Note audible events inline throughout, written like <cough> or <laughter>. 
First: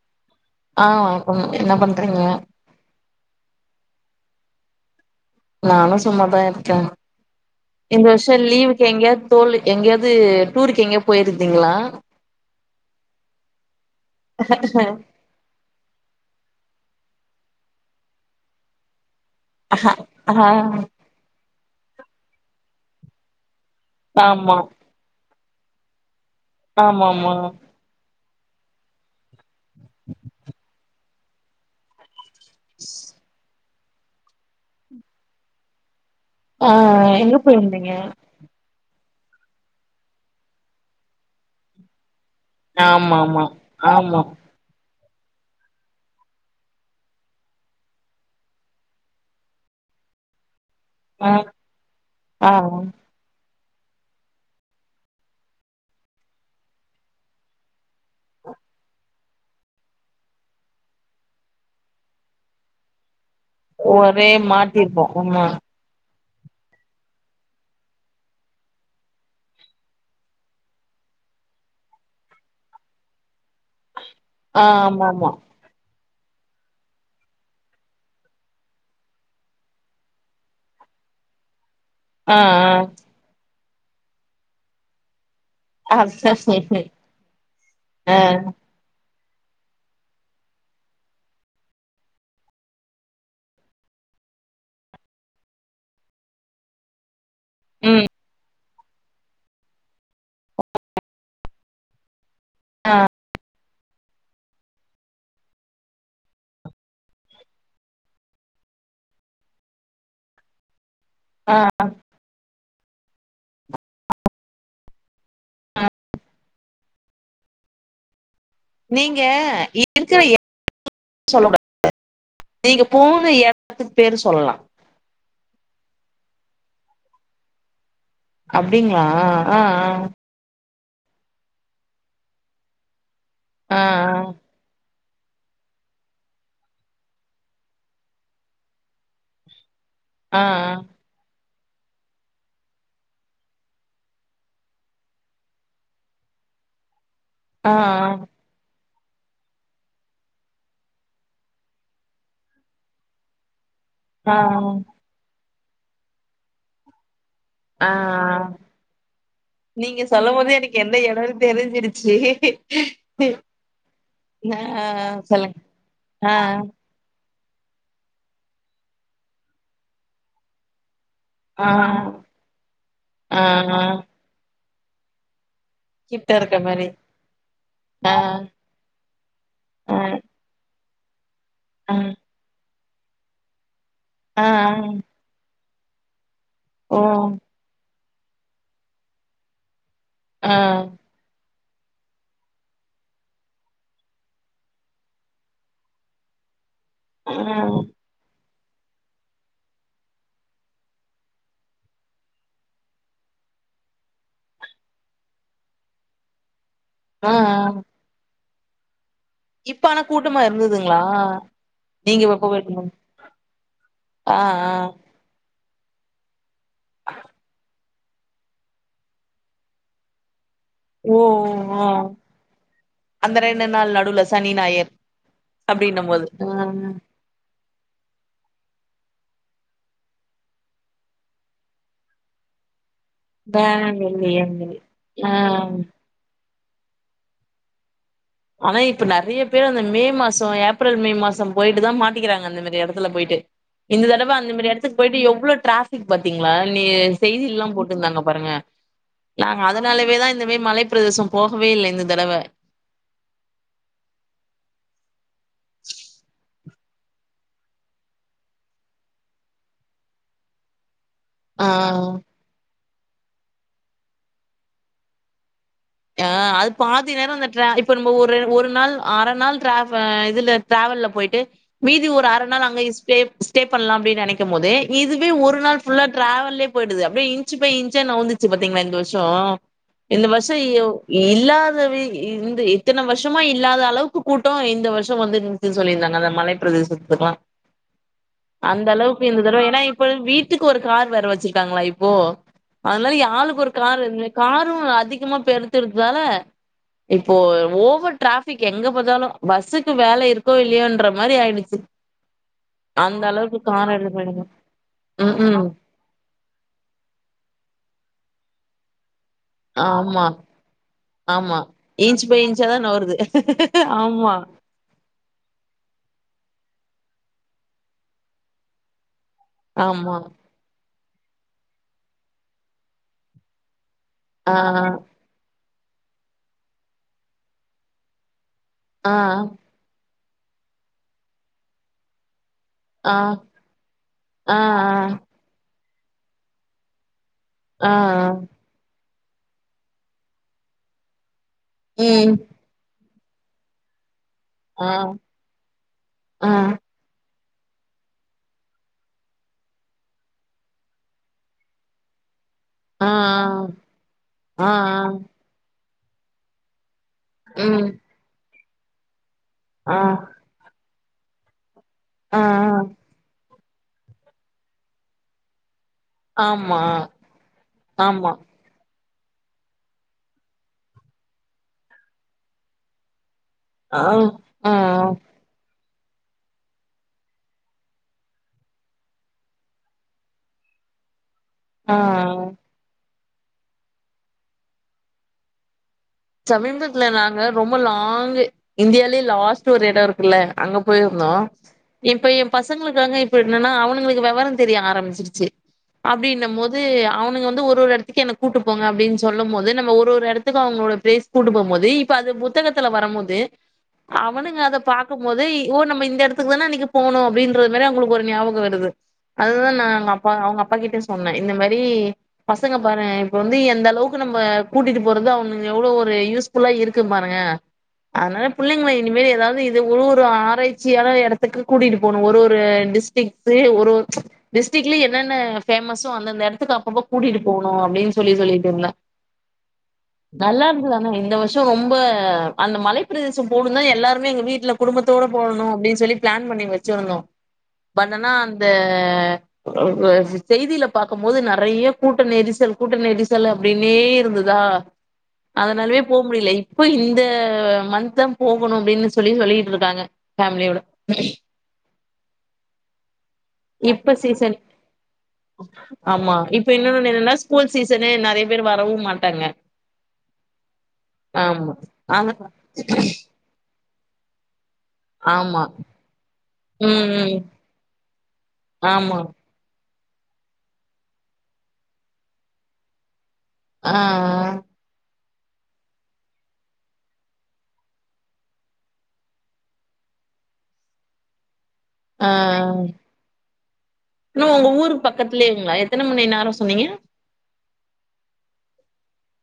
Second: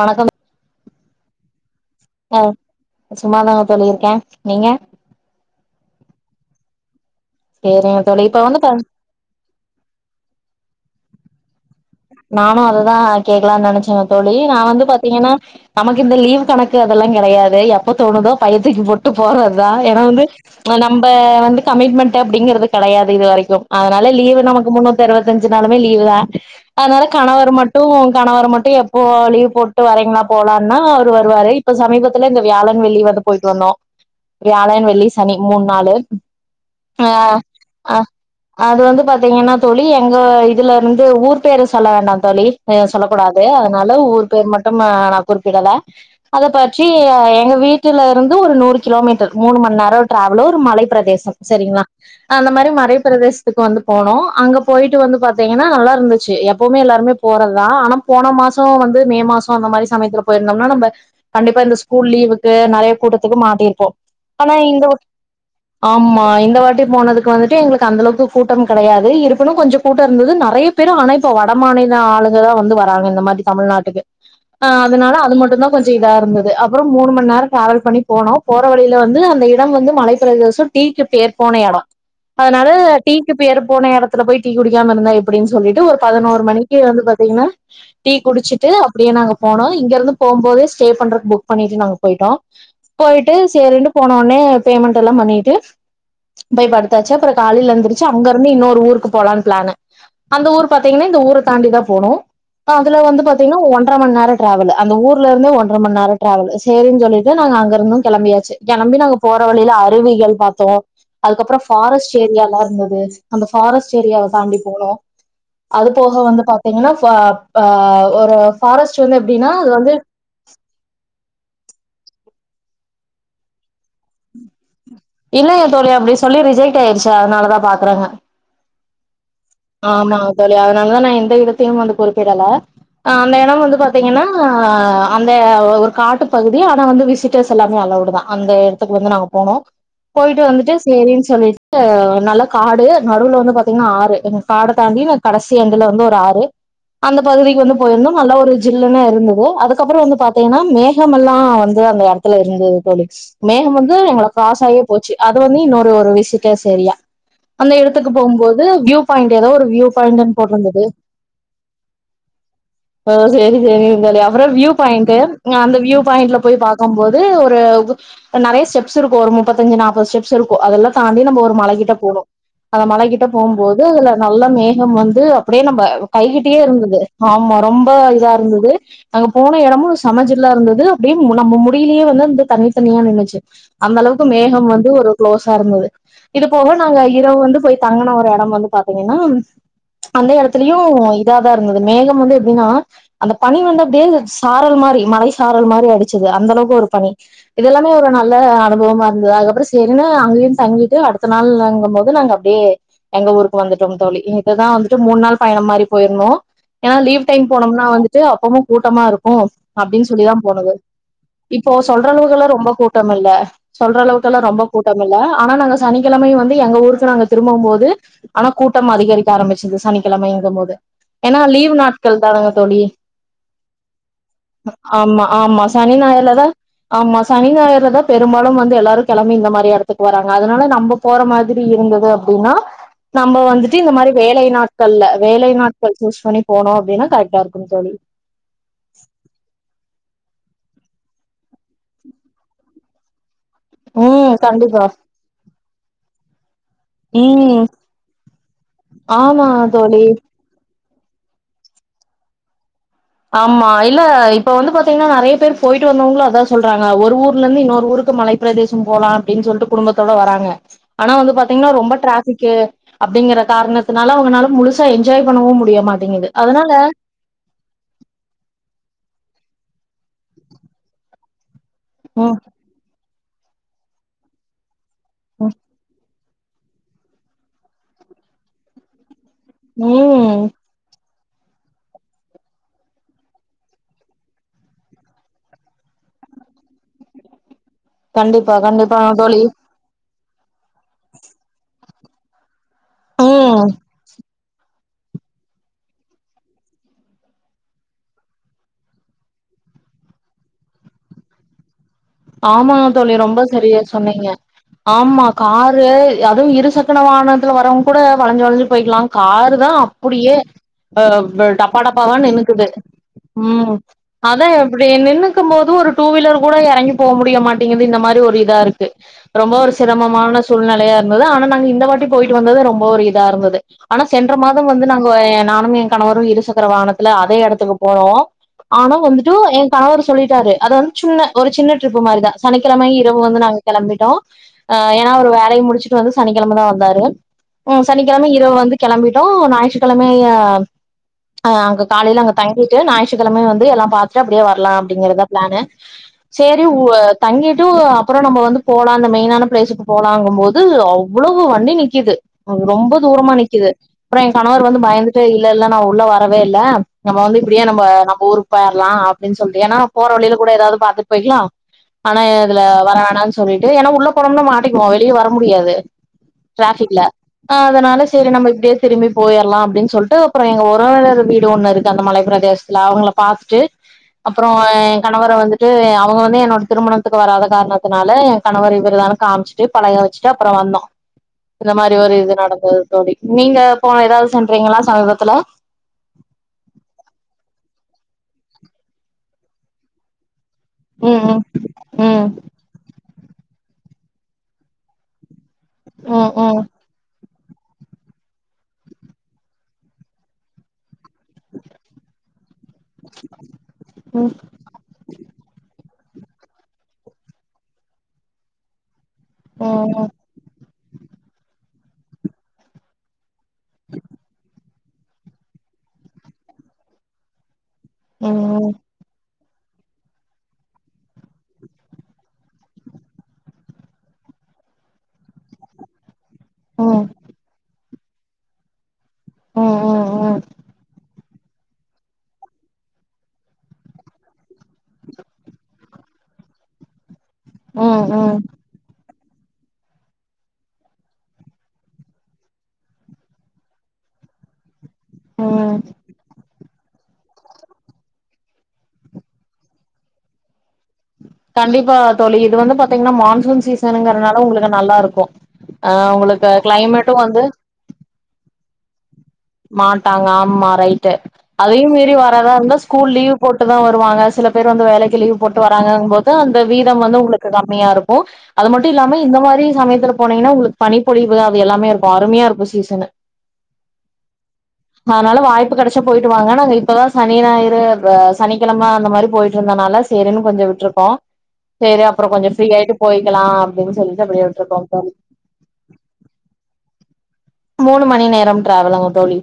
வணக்கம் ஆஹ் வணக்கம் என்ன பண்றீங்க கேன் நீங்க நானும் சும்மாதான் இருக்கேன் சேரிங்க இந்த தோழி இப்ப வருஷம் வந்து ப லீவுக்கு எங்கியாது தோல் எங்கியாது டூருக்கு எங்கயோ போயிருந்தீங்களா நானும் அததான் கேக்கலாம்னு நினைச்சேன் தோழி நான் வந்து பாத்தீங்கன்னா நமக்கு இந்த லீவ் கணக்கு எல்லாம் கிடையாது எப்ப தோணுதோ பையதூக்கி போட் போறதுதான் ஏன்னா வந்து ஆ நம்ம வந்து கமிட்மெண்ட் அப்படிங்கறது கிடையாது இது வரைக்கும் அதுனால லீவு ஆமா நமக்கு முன்னூத்தருவ அஞ்சு நாளுமே லீவு தான் அதுனால ஆமா ஆமா கணவர் மட்டும் கணவர் மட்டும் எப்போ லீவ் போட்டு வரீங்களா போலாம்னா வருவாரு இப்ப சமீபத் துல இந்த வியாழன் வெள்ளி வந்து போய்ட்டு வந்தோ வியாழன் வெள்ளி சனி மூண் நாலு ஆ எங்க போயிருந்தீங்க எங்கன்னா தோழி எங்க இதுல இருந்து ஊர் பேரு சொல்ல வேண்டாந் தோழி சொல்ல ஆமா கூடாது ஆமா அதுனால ஆமா ஊர் பேர் மட்டும் அ நா குறிப்பிடல அத பற்றி எங்க வீட்டில இருந்து ஒரு நூறு கிலோமீட்டர் மூணு மண் நேரொ ட்ராவலு ஒரு மலை ஆ பிரதேசம் செரிங்களா அந்த ஆ மாரி மறை பிரதேச இதுக்கு வந்து போனோ அங்க போயிட்டு வந்து பாத்தீங்கனா நல்லா இருந்து ச்சு எப்பவ்மே எல்லாருமே போறதுதா ஆன போன மாசொ வந்து மே மாசொ அந்த மாரி சமயத்ததுல போயிர்ந்தம்னா நம்ப கண்டிப்பா இந்த ஸ்கூல் லீவுக்கு நெறைய கூட்டத் துக்கு மாட்டியிருப்போ ஒரே ஆனா இந்த மாட்டிருப்போ ஆமா ஆமா ஆ இந்த வாட்டி போனதுக்கு வந்துட்டு எங்களுக்கு அந்த அளவுக்கு கூட்டம் கெடையாது இருப்பினு கொஞ்சொ கூட்டொ இருந்தது நெறைய பெரு ஆனா இப்ப வட மாநில ஆளுகதா வந்து வராங்க இந்த மாரி தமிழ்நாட்டுக்கு ஆ ஆமா அதுனால ஆமா அது மட்டுதா கொஞ் ச இதா இருந்தது அப்புறம் மூணு மணி நேர ட்ராவல் பண்ணி போனோ போற வழில வந்து அந்த இடம் வந்து மலைப்பிரதேச டீக்கு பேர் போன எடம் ஆ அதுனால ஆ டீக்கு பேர் போன எடத்துல போன டீ குடிக்காம இருந்தா எப்புடின் சொல்லிட்டு ஒரு அத பதினோரு மணிக்கு வந்து பாத்தீங்கனா ஆ டீ குடிச்சிட்டு அப்டியே நாங்க போனோ இங்கெருந்து போம் போதே ஸ்டே பண்றக்கு புக் பண்ணிட்டு நாங்க போயிட்டோ போயிட்டு சேரின்டு போன ஒன்னே பேமெண்ட் எல்லா பண்ணிட்டு போய் படுத்தாச்சு அப்புற காலில எந்திரிச்சு ம் அங்கருந்து இன்னோ ரு ஊருக்கு போலான் ப்ளானு அந்த ஊர் பாத்தீங்கனா இந்த ஊர தாண்டிதா போனு த ஆ அதுல வந்து பாத்தீங்னா ஒன் ன்ற‌ மண் நேர ட்ராவல் அந்த ஊர்லருந்து ஒன்றர மன் நேர ட்ராவல் சேரின் சொல்லிட்டு நாங்க அங்கருந்து கெளம்பியாச்சு கெளம்பி நாங்க போற வழில அருவிகள் பாத்தோ ஆ அதுக்கப்றொ ஃபாரஸ்ட் ஏரியால ந்தது அந்த ஃபாரஸ்ட் ஏரியாவ தாண்டி போனு அது போக வந்து பாத்தீங்கனா ஃப ஆ ஒரு ஃபாரஸ்ட் வந்து நீங்க எப்டின்னா அது வந்து இருக்கிற எடோ சொல்லக்கூடாது நீங்க போன எடத்து பேரு சொல்லலா இல்லெங்க தோழி அப்டி சொல்லி ரிஜெக்ட் ஆயிடுச்சு அதுனால தா பாக்குறேங்க அப்படிங்களா ஆமா தோழி அதான் நான் எந்த இடத்தையும் வந்து குறிப்பிடல அந்த எடம் வந்து ஆ பாத்தீங்கன்னா அந்த ஒரு காட்டு பகுதி ஆனா வந்து விசிட்டர்ஸ் எல்லாமே அளவுடு தான் அந்த எடத்துக்கு வந்து நாங்க போனோம் ஆ போயிட்டு வந்துட்டு செரின்னு சொல்லி நல்லா காடு நடுவுல வந்து பாத்தீங்கன்னா ஆறு என்ன காட தாண்டி கடைசி அந்துல வந்து ஒரு ஆறு அந்த பகுதிக்கு ஆ ஆ வந்து போயிருந்தோம் நல்ல ஒரு சில்லுனு இருந்தது அதுக்கப்புறம் வந்து பாத்தீங்கன்னா மேகம் எல்லாம் வந்து அந்த எடத்துல இருந்தது தோழி மேகம் வந்து மேகம் வந்து ஆ எங்கலகிராஸ் ஆகி ஆ போச்சு அது வந்து இன்னொரு ஒரு விசிட்டர்ஸ் ஏரியா அந்த ஆ இடத்துக்கு போகும்போது வியூ வியு பாய்ன்ட் ஏதோ ஒரு நீங்க சொல்லும் வியுபாய்ன்ட் போதே எனக்கு போட்டிருந்தது எந்த எடோன்னு தெரிஞ்சிருச்சு செரி செரி தோழி அப்புறம் ஆ சொல்லுங்க அந்த வியுபாய்ன்ட் ஆ ல போய் பாக்கும் போது ஒரு நெறைய ஸ்டெப்ஸ் இருக்கும் ஒரு முப்பத்தஞ்சு நாற்பது ஸ்டெப்ஸ் இருக்கும் அதெல்லாம் தாண்டி நம்ம ஒரு ஆ மலகிட்ட போனும் அந்த மலகிட்ட ஆ ஆ போகும்போது இ இதுல நல்லாமே லாம் வந்து அப்படியே நம்ம கிட்ட இருக்க கைகிட்டயே மாரி இருந்தது ஆமா ரொம்ப ஆ இதா இருந்தது அங்க போன எடமும் ஆ சம ஜில்லா இருந்தது அப்டியே நம்ம ஆ முடியிலே வந்து இந்த தண்ணி தனியா நின்னுச்சு அந்த அளவுக்கு ஆ மேகம் வந்து ஆ. ஒரு குளோஸ் தார் நூறு இது போக ஓ நாங்க இரவு வந்து போய் தங்கன ஒரு எடம் வந்து பாத்தீங்கன்னா அந்த ஆ எடத்துலயும் இதா இருந்தது மேகம் வந்து எப்படின்னா அந்த பனி வந்து அப்படியே சாரல் மாரி மலை சாரல் மாரி அடிச்சது அந்த அளவுக்கு ஒரு ப்ப ஆ இதெல்லாமே ஒரு நல்ல அனுபவமா இருந்தது அதுக்கப்புறம் செரின்னு அங்கேயும் தங்கிட்டு அடுத்த நாள் வாங்கும் போது நாங்க அப்படியே எங்க ஊருக்கு வந்துட்டோம் தோழி இதுதான் வந்துட்டு மூணு நாள் பயணம் மாரி போயிருந்தோம் ஏன்னா லீவ் ஆ டைம் போனோம்னா வந்துட்டு அப்பமும் கூட்டமா இருக் ஓ இப்ப ஆனா அப்படின்னு கூட்டமா சொல்லிதான் போனது இருந்ததுங்களா இப்போ சொல்ற நீங்க எப்ப அளவுக்கெல்லாம் ரொம்ப போயிருக்கும்போது கூட்டம் இல்ல சொல்ற ஆ அளவுக்கெல்லாம் ரொம்ப ஆ கூட்டம் இல்ல ஆனா நாங் சனிக்கிழமயும் வந்து எங்க ஊருக்கு நாங்க திரும்போம் போது ஆனா கூட்டம் அதிகரிக்க ஆரம்பிச்சது சனிக்கிழமைங்க போது ஓ ஏன்னா லீவ ஓ நாட்கள் தான்ங்க தோழி அந்த ரெண்டு நாள் நடுவுல சனி ஞாயர் ஆமா ஆமா அப்டின்னும் போது சனிநாயர் தான் ஆ ஆமா சனிநாயர்ல தான் பெரும்பாலும் வந்து எல்லாரும் கிளம்பி இந்த மாதிரி இடத்துக்கு வராங்க அதனால நம்ம போற மாதிரி இருந்தது அப்படின்னா நம்ம வந்துட்டு இந்த மாதிரி வேலை நாட்கள்ல ஆ வேலை ஆ நாட்கள் சூஸ் பண்ணி போனும் அப்படின்னா கரெக்டா இருக்குன்னு தோழி ஆனா இப்ப நெறைய பேர் அந்த மே மாசம் சோ ஏப்ரல் மே மாசம் போயிட்டு தான் மாட்டிக்கிறாங்க அந்த மாரி இடத்துல போயிட்டு இந்த ம் தடவை அந்தமாரி கண்டிப்பா இடத்துக்குபோயிட்டு எவ்ளோ டாராப் பாத்தீங் நீ ம் செய்தியெல்லாம் போட்டுருந்தாங்க பாருங்க ஆமா நாங்க தோழி அதனாலவேதான் இந்த மாரி மழ பிரதேசம் போகவே இல்லை இந்த தடவை ஆமா இல்ல இப்ப வந்து பாத்தீங்கன்னா நெறைய பேர் போயிட்டு வந்தவங்களோ அதான் சொல்றாங்க ஒரு ஊர்ல இருந்து இன்னொரு ஊருக்கு மலைப்ப பிரதேசம் போலாம் அப்படின்னு சொல்லிட்டு குடும்பத்தோட வராங்க ஆனா வந்து பாத்தீங்கின்னா ரொம்ப ஆ டிராபிக்கு அப்பிடிங்கற காரணத்தினால அவுங்களால முழுசா என்ஜாய் பண்ணவும் முடியா ஆஹ் அது பாதி நேர இந்த ட்ர இப்ப ந ஒரு ஒரு நாள் அர நாள் டிர இதுல டிராவல்ல போயிட்டு மீதி ஒரு ம் அறு நாள் அங்க யூஸ் ஸே ஸ்டே பண்ணலா அப்பிடின்னு நெனைக்கும் போதே இதுவே ஒரு நாள் புல்லா டிரவல்லே போயிடுது அப்பிடிய இன்ச் ப இன்ச நவுந்துச்சு பாத்தீங்களா இந்த வரு வரும் இந்த ம் வருஷோ இல்லாதவி இந்த இத்தன வருஷமா இல்லாத அளவுக்கு கூட்ட இந்த வருஷ வந்து சொல்லியிருந்தாங்க அந்த மலை பிரதேசத்துக்கு கண்டிப்பா கண்டிப்பாங்க தோழி தடவ ஏன்னா இப்ப வீட்டுக்கு ஒரு கார் வேற வச்சிருக்காங்களா இப்போ அதனால யாளுக்கு ம் ஒரு கார் இருந்து காரு அதிகமா இப்ப எடுத்துடத்ததானே இப்போ ஓவர் ரடாபிக் எங்க பாத்தாலு பஸ்ஸுக்கு வேலை இருக்கோ இல்லையோன்ற மாரி ஆயிடுச்சு ஆமா தோழி அந்த ஆமா. ரொம்ப அளவுக்கு சரிய கார சொன்னீங்க எடுப்பாங்க. ஆமா ம். காரு அதுவு இரு சக்கண வாகனத்துல வரவங்க கூட வள இங்கு வந்து போயிக்கலாம் காரு தா ஆமா, அப்புடியே ஆமா. டப்பா டப்பாவா இன்ச் பை நின்னுக்குது இன்ச்சா தான் நவுருது. உம் ஆமா, அதா இப்படி நின்னுக்கு போது ஒரு டூ வீலர் கூட இறங்கி போக முடிய மாட்டேங்குது இந்த மாரி ஒரு இதா இருக்கு ரொம்ப ஒரு ஆமா. சிரமமான சூழ்நிலையா இரு இவுங்கல்லா ஆனா நாங்க இந்த வாட்டி போயிட்டு வந்தது ரொம்ப ஒரு இதா இருந்தது ஆனா சென்ற ஆ, மாத வந்து நாங்கோ நானுமே கணவரு இருசக்கர வாகனத்துல அதே எடத்துக்கு போனோ ஆனா ஆ, வந்துட்டு என் கணவர் சொல்லிட்டாரு அதாது சின்ன ஒரு சின்ன ட்ரிப்பு மாரிதா சனிக்கிழமை ஆ, இரவு வந்து நாங்க கிளம்பிட்டோ ஆ, ஆ, ஆஹ் ஏன்னா ஒரு வேலயு முடிச்சு ட்டு வந்து சனிக்கிலம தா வந்தாரு உம் ஆ, ஆ. சனிக்கிழம இரவு வந்து கிளம்பி ட்டோ ஞாயிற்றுக்கிழமையா ஆஹ் அங்க காலைல அங்க ம். தங்கிட்டு ஞாயிற் றுக்கிழம வந்து எல்லா பாத் து அப்டியே வரலா ஆ, அப்டிங்கறதா பிளானு ஆ, புவர் தங்கிட்டு அப்புற நம்ம வந்து போலா அந்த மெயினான பிளேஸுக்கு போலாங்கும்போது அவ்ளோவு வண்டி நிக்குது ரொம்ப ஆ, தூரமா நிக்குது அப்புற எ கணவர் ஆ, ஆ, வந்து பயந்துட்டு இல்ல இல்ல நா உள்ள வரவே இல்ல நம்ம வந்து இப்டியே நம்ப ம். நம்ம ஊர் போயிற்லா அப்டின் சொல்ட்டு ஏன்னா ஆ, போற வலில கூட ஏதாவது பாத்துட் போய்க்லா ஆனா ஆ, இதுல ஆ. வர வேனான்னு சொல்லீடு டே ஏன்னா உள்ள போனும்னா மாட்டிக்குவோ வெளியே வர முடியாது ஆமா, ட்ராபிக்ல ஆஹ் அதனால செரி ஆமா. நம்ம இப்டியே திரும்பி போயிற்லா அப்டின் சொல்ட்டு அப்புற எங்க உறவினர் வீடு ஒண்ணு இருக்கு அந்த மலை பிரதேசத்துல அவுங்கள பாத் ட்டு ஆ, அப்புற ஆ, எ கணவரை வந்துட்டு அவுங்க வந்து என்னோட திருமணத்துக்கு வராத காரணத்தினால என் கணவர் இவர்தா காம்ச்சிட்டு பலக வச்சிட்டு அப்புற வந்தோ இந்த மாரி ஒரு இது ஆ. நடந்தது தோலி நீங்க போன ஏதாவது சென்றீங்களா சமீபத்துல சமீபத்துல நாங்க ரொம்ப லாங் இந்தியாலே லாஸ்ட் ஒரு எட இருக்குல்ல அங்க போயிருந்தோ ம் ம் இப்ப எ பசங்களுக்காங்க இப்ப என்னன்னா அவுனுங்க வெவர தெரிய ஆரம்பிச்சிருச்சு ம் ம் அப்டின்னும்போது அவு னுங்க வந்து ஒரு ஒரு எடத்துக்கே என்ன கூட்டு போங்க அப்டின் சொல்லும் போது நம்ம ஒரு ஒரு எடத்துக்கோ அவுங்ளோட பேஸ் கூட்டும் போம்போது இப்ப அது புத் புத்தகத்துல வரும்போது அவனுங்க அத பாக்கும் போது ஓ நம்ம இந்த இந்த இடத்துக்கு தானே அன்னைக்கு போணும் அப்டின்ற மாதிரி அங்களுக்கு ஒரு ஞாபகம் வருது அதுதான் நா ம் அப்பா அவுங்க அப் அப்பா கிட்ட சொன்னேன் இந்த மாரி பசங்க பாரு இப்ப வந்து எந்த அளவுக்கு நம்ம கூட்டிட்டு போறத அவனு எவ்ளோ ஒரு யூஸ்ஃபுல்லா இருக்கு பாருங்க அதனால ம் பிள்ளைங்களா இனிமேல் ஏதாது இது ஒரு ஒரு ஆராய்ச்சியான இடத்துக்கு கூட்டிட்டு போனும் ஒரு ஒரு டிஸ்டிக் ஒரு டிஸ்டிக்ல என்னென்ன ஃபேமஸோ அந்த இடத்துக்கு ம் அப்போ ம் கூட்டிட்டு போணும் அப்டின்னு சொல்லி சொல்லிட்டு இருந்தேன் உம் உம் நல்லா இருந்துதானா இந்த வருஷம் ம் ரொம்ப அந்த மலைப்ப பிரதேசம் போணும் தான் எல்லாருமே எங்க வீட்ல குடும்பத்தோட போகணும் அப்டின்னு சொல்லி பிளான் பண்ணி வச்சிருந்தோம் ம் பண்ணுனா ம் அந்த செய்தியில பாக்கும் போது நெறைய கூட்ட நெரிசல் கூட்ட நெரிசல் அப்டினே இருந்துதா ம் ம் அதனாலயே போக முடியலை இப்போ இந்த மந்த் தான் போகணும் அப்டின்னு சொல்லி சொல்லிட்டு இருக்காங்க ஃபேமிலியோட கண்டிப்பா தோழி இது வந்து பாத்தீங்கன்னா மான்சூன் இப்ப சீசனுங்கனால சீசன் உங்களுக்கு நல்லா இருக்கும் அஹ் ஆமா உங்களுக்கு இப்ப இன்னொன்னு கிளைமேட்டும் என்னன்னா வந்து ஸ்கூல் சீசனு <unintelligible> மாட்டாங்க மாட்டாங்க ஆமா ரைட்டு ஆமா அதையும் மீறி ஆமா வராதா இருந்தா ஸ்கூல் லீவ் போட்டுதான் வருவாங்க சில பேர் வந்து வேலைக்கு லீவ் போட்டு ஆமா வராங்க போது அந்த வீதம் ம் வந்து ம் உங்களுக்கு கம்மியா இருக்கும் அது மட்டும் இல்லாம ஆமா இந்த மாதிரி சமயத்தில போனீங்கன்னா உங்களுக்கு பணி பொழிவு அது எல்லாமே இருக்கும் அருமையா இருக்கும் சீசனு ஆஹ்ஹ் அதனால வாய்ப்பு கிடைச்சா போயிட்டு வாங்க நாங்க இப்பதான் சனி ஞாயிறு சனிக்கிழமை அந்த மாதிரி போயிட்டு இருந்தனால சேரின்னு கொஞ்சம் விட்டுருக்கோம் சரி அப்புறம் கொஞ்சம் ஃப்ரீயிட்டு போயிக்கலாம் என்ன உங்க ஊருக்கு பக்கத்துலேங்கா எத்தனை மணி நேரம் சொன்னீங்க மூணு மணி நேரம் டிராவலுங்க தோழி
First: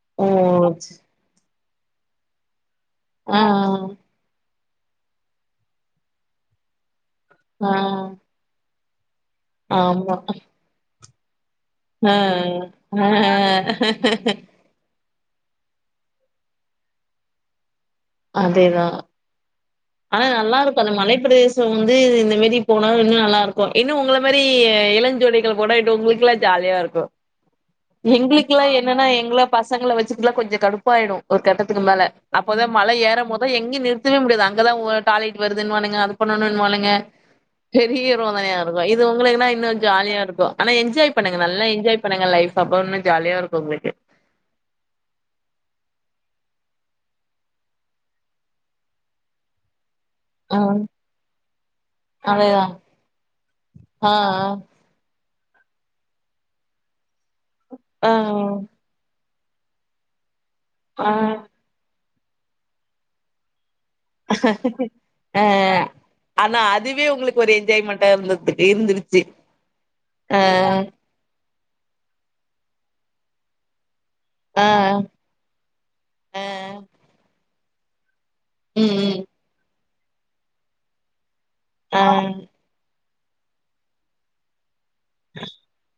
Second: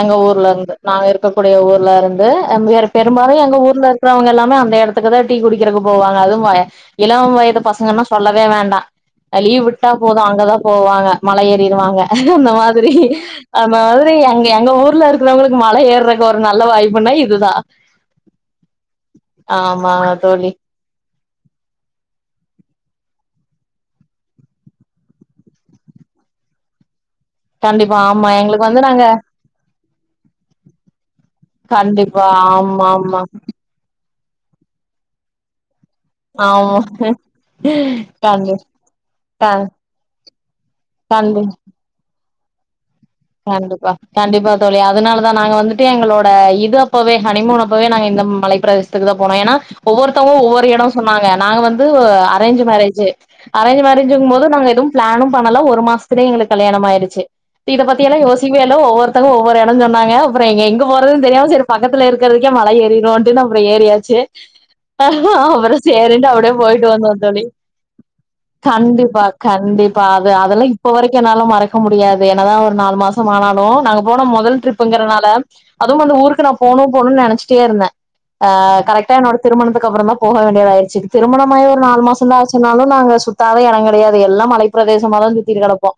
எங்க ஓ ஊர்ல இருந்து நாங்க இருக்க கூடிய ஊர்ல இருந்து <unintelligible> பெரும்பாலும் ஆ எங்க ஊர்ல இருக்கிறவங்க எல்லாமே அந்த இடம் த்துக்குான் டீ குடிக்கிறதுக்கு போவாங்க அதுவும் வய இளம் வயது ஆ பசங்கன்னா சொல்லவே வேண்டாம் லீவ் விட்டா ஆமா போதும் அங்கதான் போவாங்க மலை ஏறிருவா ஆ அந்த மாதிரி ஆ அந்த மாதிரி அங்க எங்க ஊர்ல இருக்கு இருவங்களுக்கு மழை ஏறுறாது ஒரு நல்ல வாய்ப்புனா இதுதான் அதேதான் ஆமாங்க ஆனா தோழி நல்லா இருக்கும் அந்தமழை பிரதேசம் வந்து இந்த மாரி போனா இன்னும் நல்லா இருக்கும் இன்னும் உங்கள மாரி இளஞ்சோடிகள் போனா உங்களுக்கு எல்லாம் ஜாலியா இருக்கும் கண்டிப்பா ஆமா எங்களுக்கு எங்களுக்குல்லாம் வந்து என்னன்னா நாங்க எங்க பசங்களை வச்சுக்கலாம் கொஞ்சம் கடுப்பாயிடும் ஒரு கட்டத்துக்கு மேல கண்டிப்பா அப்போதான் ஆமா மல ஏற ஆமா மோதா எங்கே நிறுத் வேடியாது அங்கதான் டாய்லெட் வருதுன்னு அது பண்ணும்ங்க ஆமா இன்னுவாலுங்க பெரிய கண்டி ரோதனையா இருக்கும் இது உங்களுக்கு இன்னும் ஜாலியா இருக்கும் ஆனா என்ஜாய் பண்ணுங்க கண்டி நல்ல என்ஜாய் பண்ணுங்க லைப் சபோனு கண்டிப்பா கண்டிப்பா தோழியா அதனால தான் நாங்க வந்துட்டு எங்களோட இது அப்பவே ஹனிமூன் அப்பவே நாங்க இந்த மலைப்ப பிரதேசத்துக்கு தான் போனோம் ஏன்னா ஒவ்வொருத்தவங்க ஆ ஒவ்வொரு இடம் சொன்னாங்க நாங்க வந்து அரேஞ்ச் அதேதா மேரேஜ் அரேஞ்ச் ஆ மேரேஜ் எங்க போதும் நாங்க ஏதும் பிளானும் பண்ணலாம் ஒரு மாசத்துலயே எங்களுக்கு கல்யாணம் ஆயிடுச்சு ஆ யோசிக்கவே இல்ல ஒவ்வரு ஒவ்வொரு எடோ சொன்னாங்க எங்க எங்க ஆ ஆ போறது தெரியாம செரி பக்கத்துல இருக்கு இருக்குறதுகே மல ஏறிருவோம் அப்டின் தா ஏரியாச்சு ஆ சேரின்ட்டு அ ஆனா போயிட்டு அதுவே வந்தோம் உங்களுக்கு தோழி ஒரு என்ஜாய்மெண்டா இருந்ததுக்கு இருந்துருச்சு. கண்டிப்பா கண்டிப்பா அது ஆ அதெல்லாம் இப்ப வரைக்கும் என்னால மறக்க முடியாது என்னதா ஒரு நாலு மாசம் ஆனாலும் நாங்க போன முதல் ஆ ட்ரிப்ங்கிறனால அதுவும் வந்த ஆ ஊருக்கு நான் போனும் போனும்னு நெனைச்சே ச்சிட்டேர்ந்த ஆஹ ம் கரெக்டா ம் என்னோட திருமணத்துக் அப்புறமா போக வேண்டியதாயிருச்சு திருமணம் மாயி ஒரு ஆ நாலு மாசம் தான் ஆச்சுனாலும் நாங்க சுத்தாத எடம் கெடையாது எல்லாம் மலை மல பிரதேசமா தான் வந்து சுத்தீட்டு கடப்போம்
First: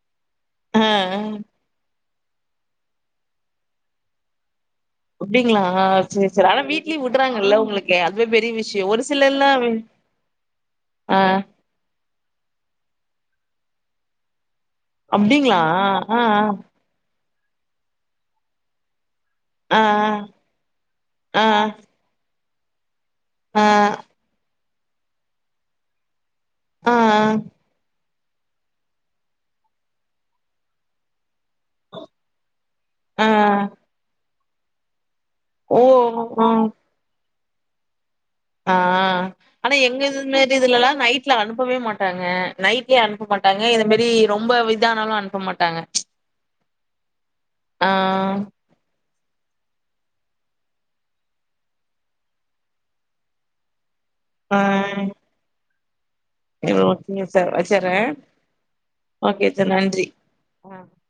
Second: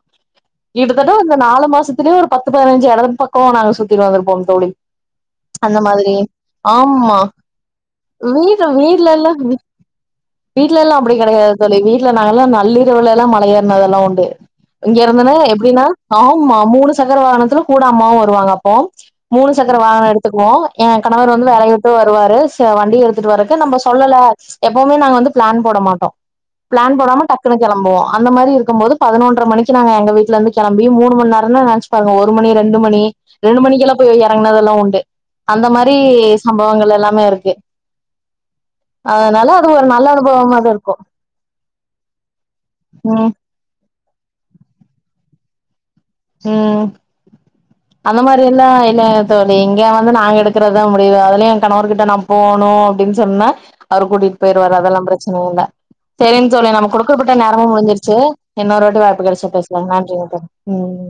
ஆ ஆ கிட்டத்தட்ட வந்து மாசத்துலயே ஒருபத்து பதிஞ்சு இடத்து பக்கம் நாங்க சுத்திட்டுந்திருப்போங்தோழி அப்டிங்களா அந்த மாதிரி சரி சரி ஆனா வீட்லயு ஆமா விடுறாங்கல்ல உங்களுக்கு அதுவே பெரிய வீட்டு விஷயோ ஒரு வீட்டுல எல்லாம் சிலர்லா வீட்டுல எல்லாம் அப்படி ஆ கெடையாது சொல்லி வீட்டுல நாங்க எல்லாம் நள்ளிரவுல எல்லாம் கல்யாண அதல்லா உண்டு இங்க இருந்தனே அப்டிங்களா எப்படின்னா ஆ ஆமா மூணு ச கர வாகனத்துல கூட அம்மாவு வருவாங்க அப்போ மூணு சக்கர ஆ ஆ வாகன எடுத்துக்குவோ ஏ கணவர் ஆ வந்து வேலைய விட்டு வருவாரு த வண்டி எடுத் துட்டுவரக்கு ஆ நம்ப சொல்லல எப்பவுமே நாங்க வந்து ப்ளான் போட மாட்டோ ஆ ப்ளான் போடாம டக்குனு கெளம்புவோ அந்த மாரி இருக்கம்போது பதினொன்ர மணிக்கு நாங்க எங்க வீட்லெந்து கெளம் பி மூணு மண்நே ரன்னா நெனச்சு பாருங்க ஒரு மணி ரெண்டு மணி ஆ ஆ ரெண்டு மணிெக்கெல்லா போய் பண்ணதல்லா உண்டு அந்த ஓ மாரி ஆ சம்பவங்கள் எல்லாமேருக் க்கு ஆ ஆனா எங்க இது மாரி அனுபவமாதா இதுலல்லா இருக்கு நைட்ல அனுப்பவே மாட்டாங்க நைட்லயே அனுப்ப ம் மாட்டாங்க எத து மரி ரொம்ப இதானாலு அனுப்ப மாட்டாங்க உம் ஆ அந்த மாரில்லா இல்ல தோழி இங்க வந்து நாங்க எடுக்குறதா முடிவு அதுலயு என் கணவர்கிட்ட நா போனு அப்டின் சொன்னா அவர் கூட்டிட்டு ஆ போயிருவார் அதெல்லா பிரச்சன இல்ல செரிங் தோழி நம்ம ஓகேங்க குடுக்கப்பட்ட சார் நேரமும் வச்சறே முடிஞ்சிருச்சு இன்னொரு வாட்டி வாய்ப்பு ஓகே கெடைச்சா சார் பேசலா நன்றி நன்றிங்க‌ தோழி ஆ ம்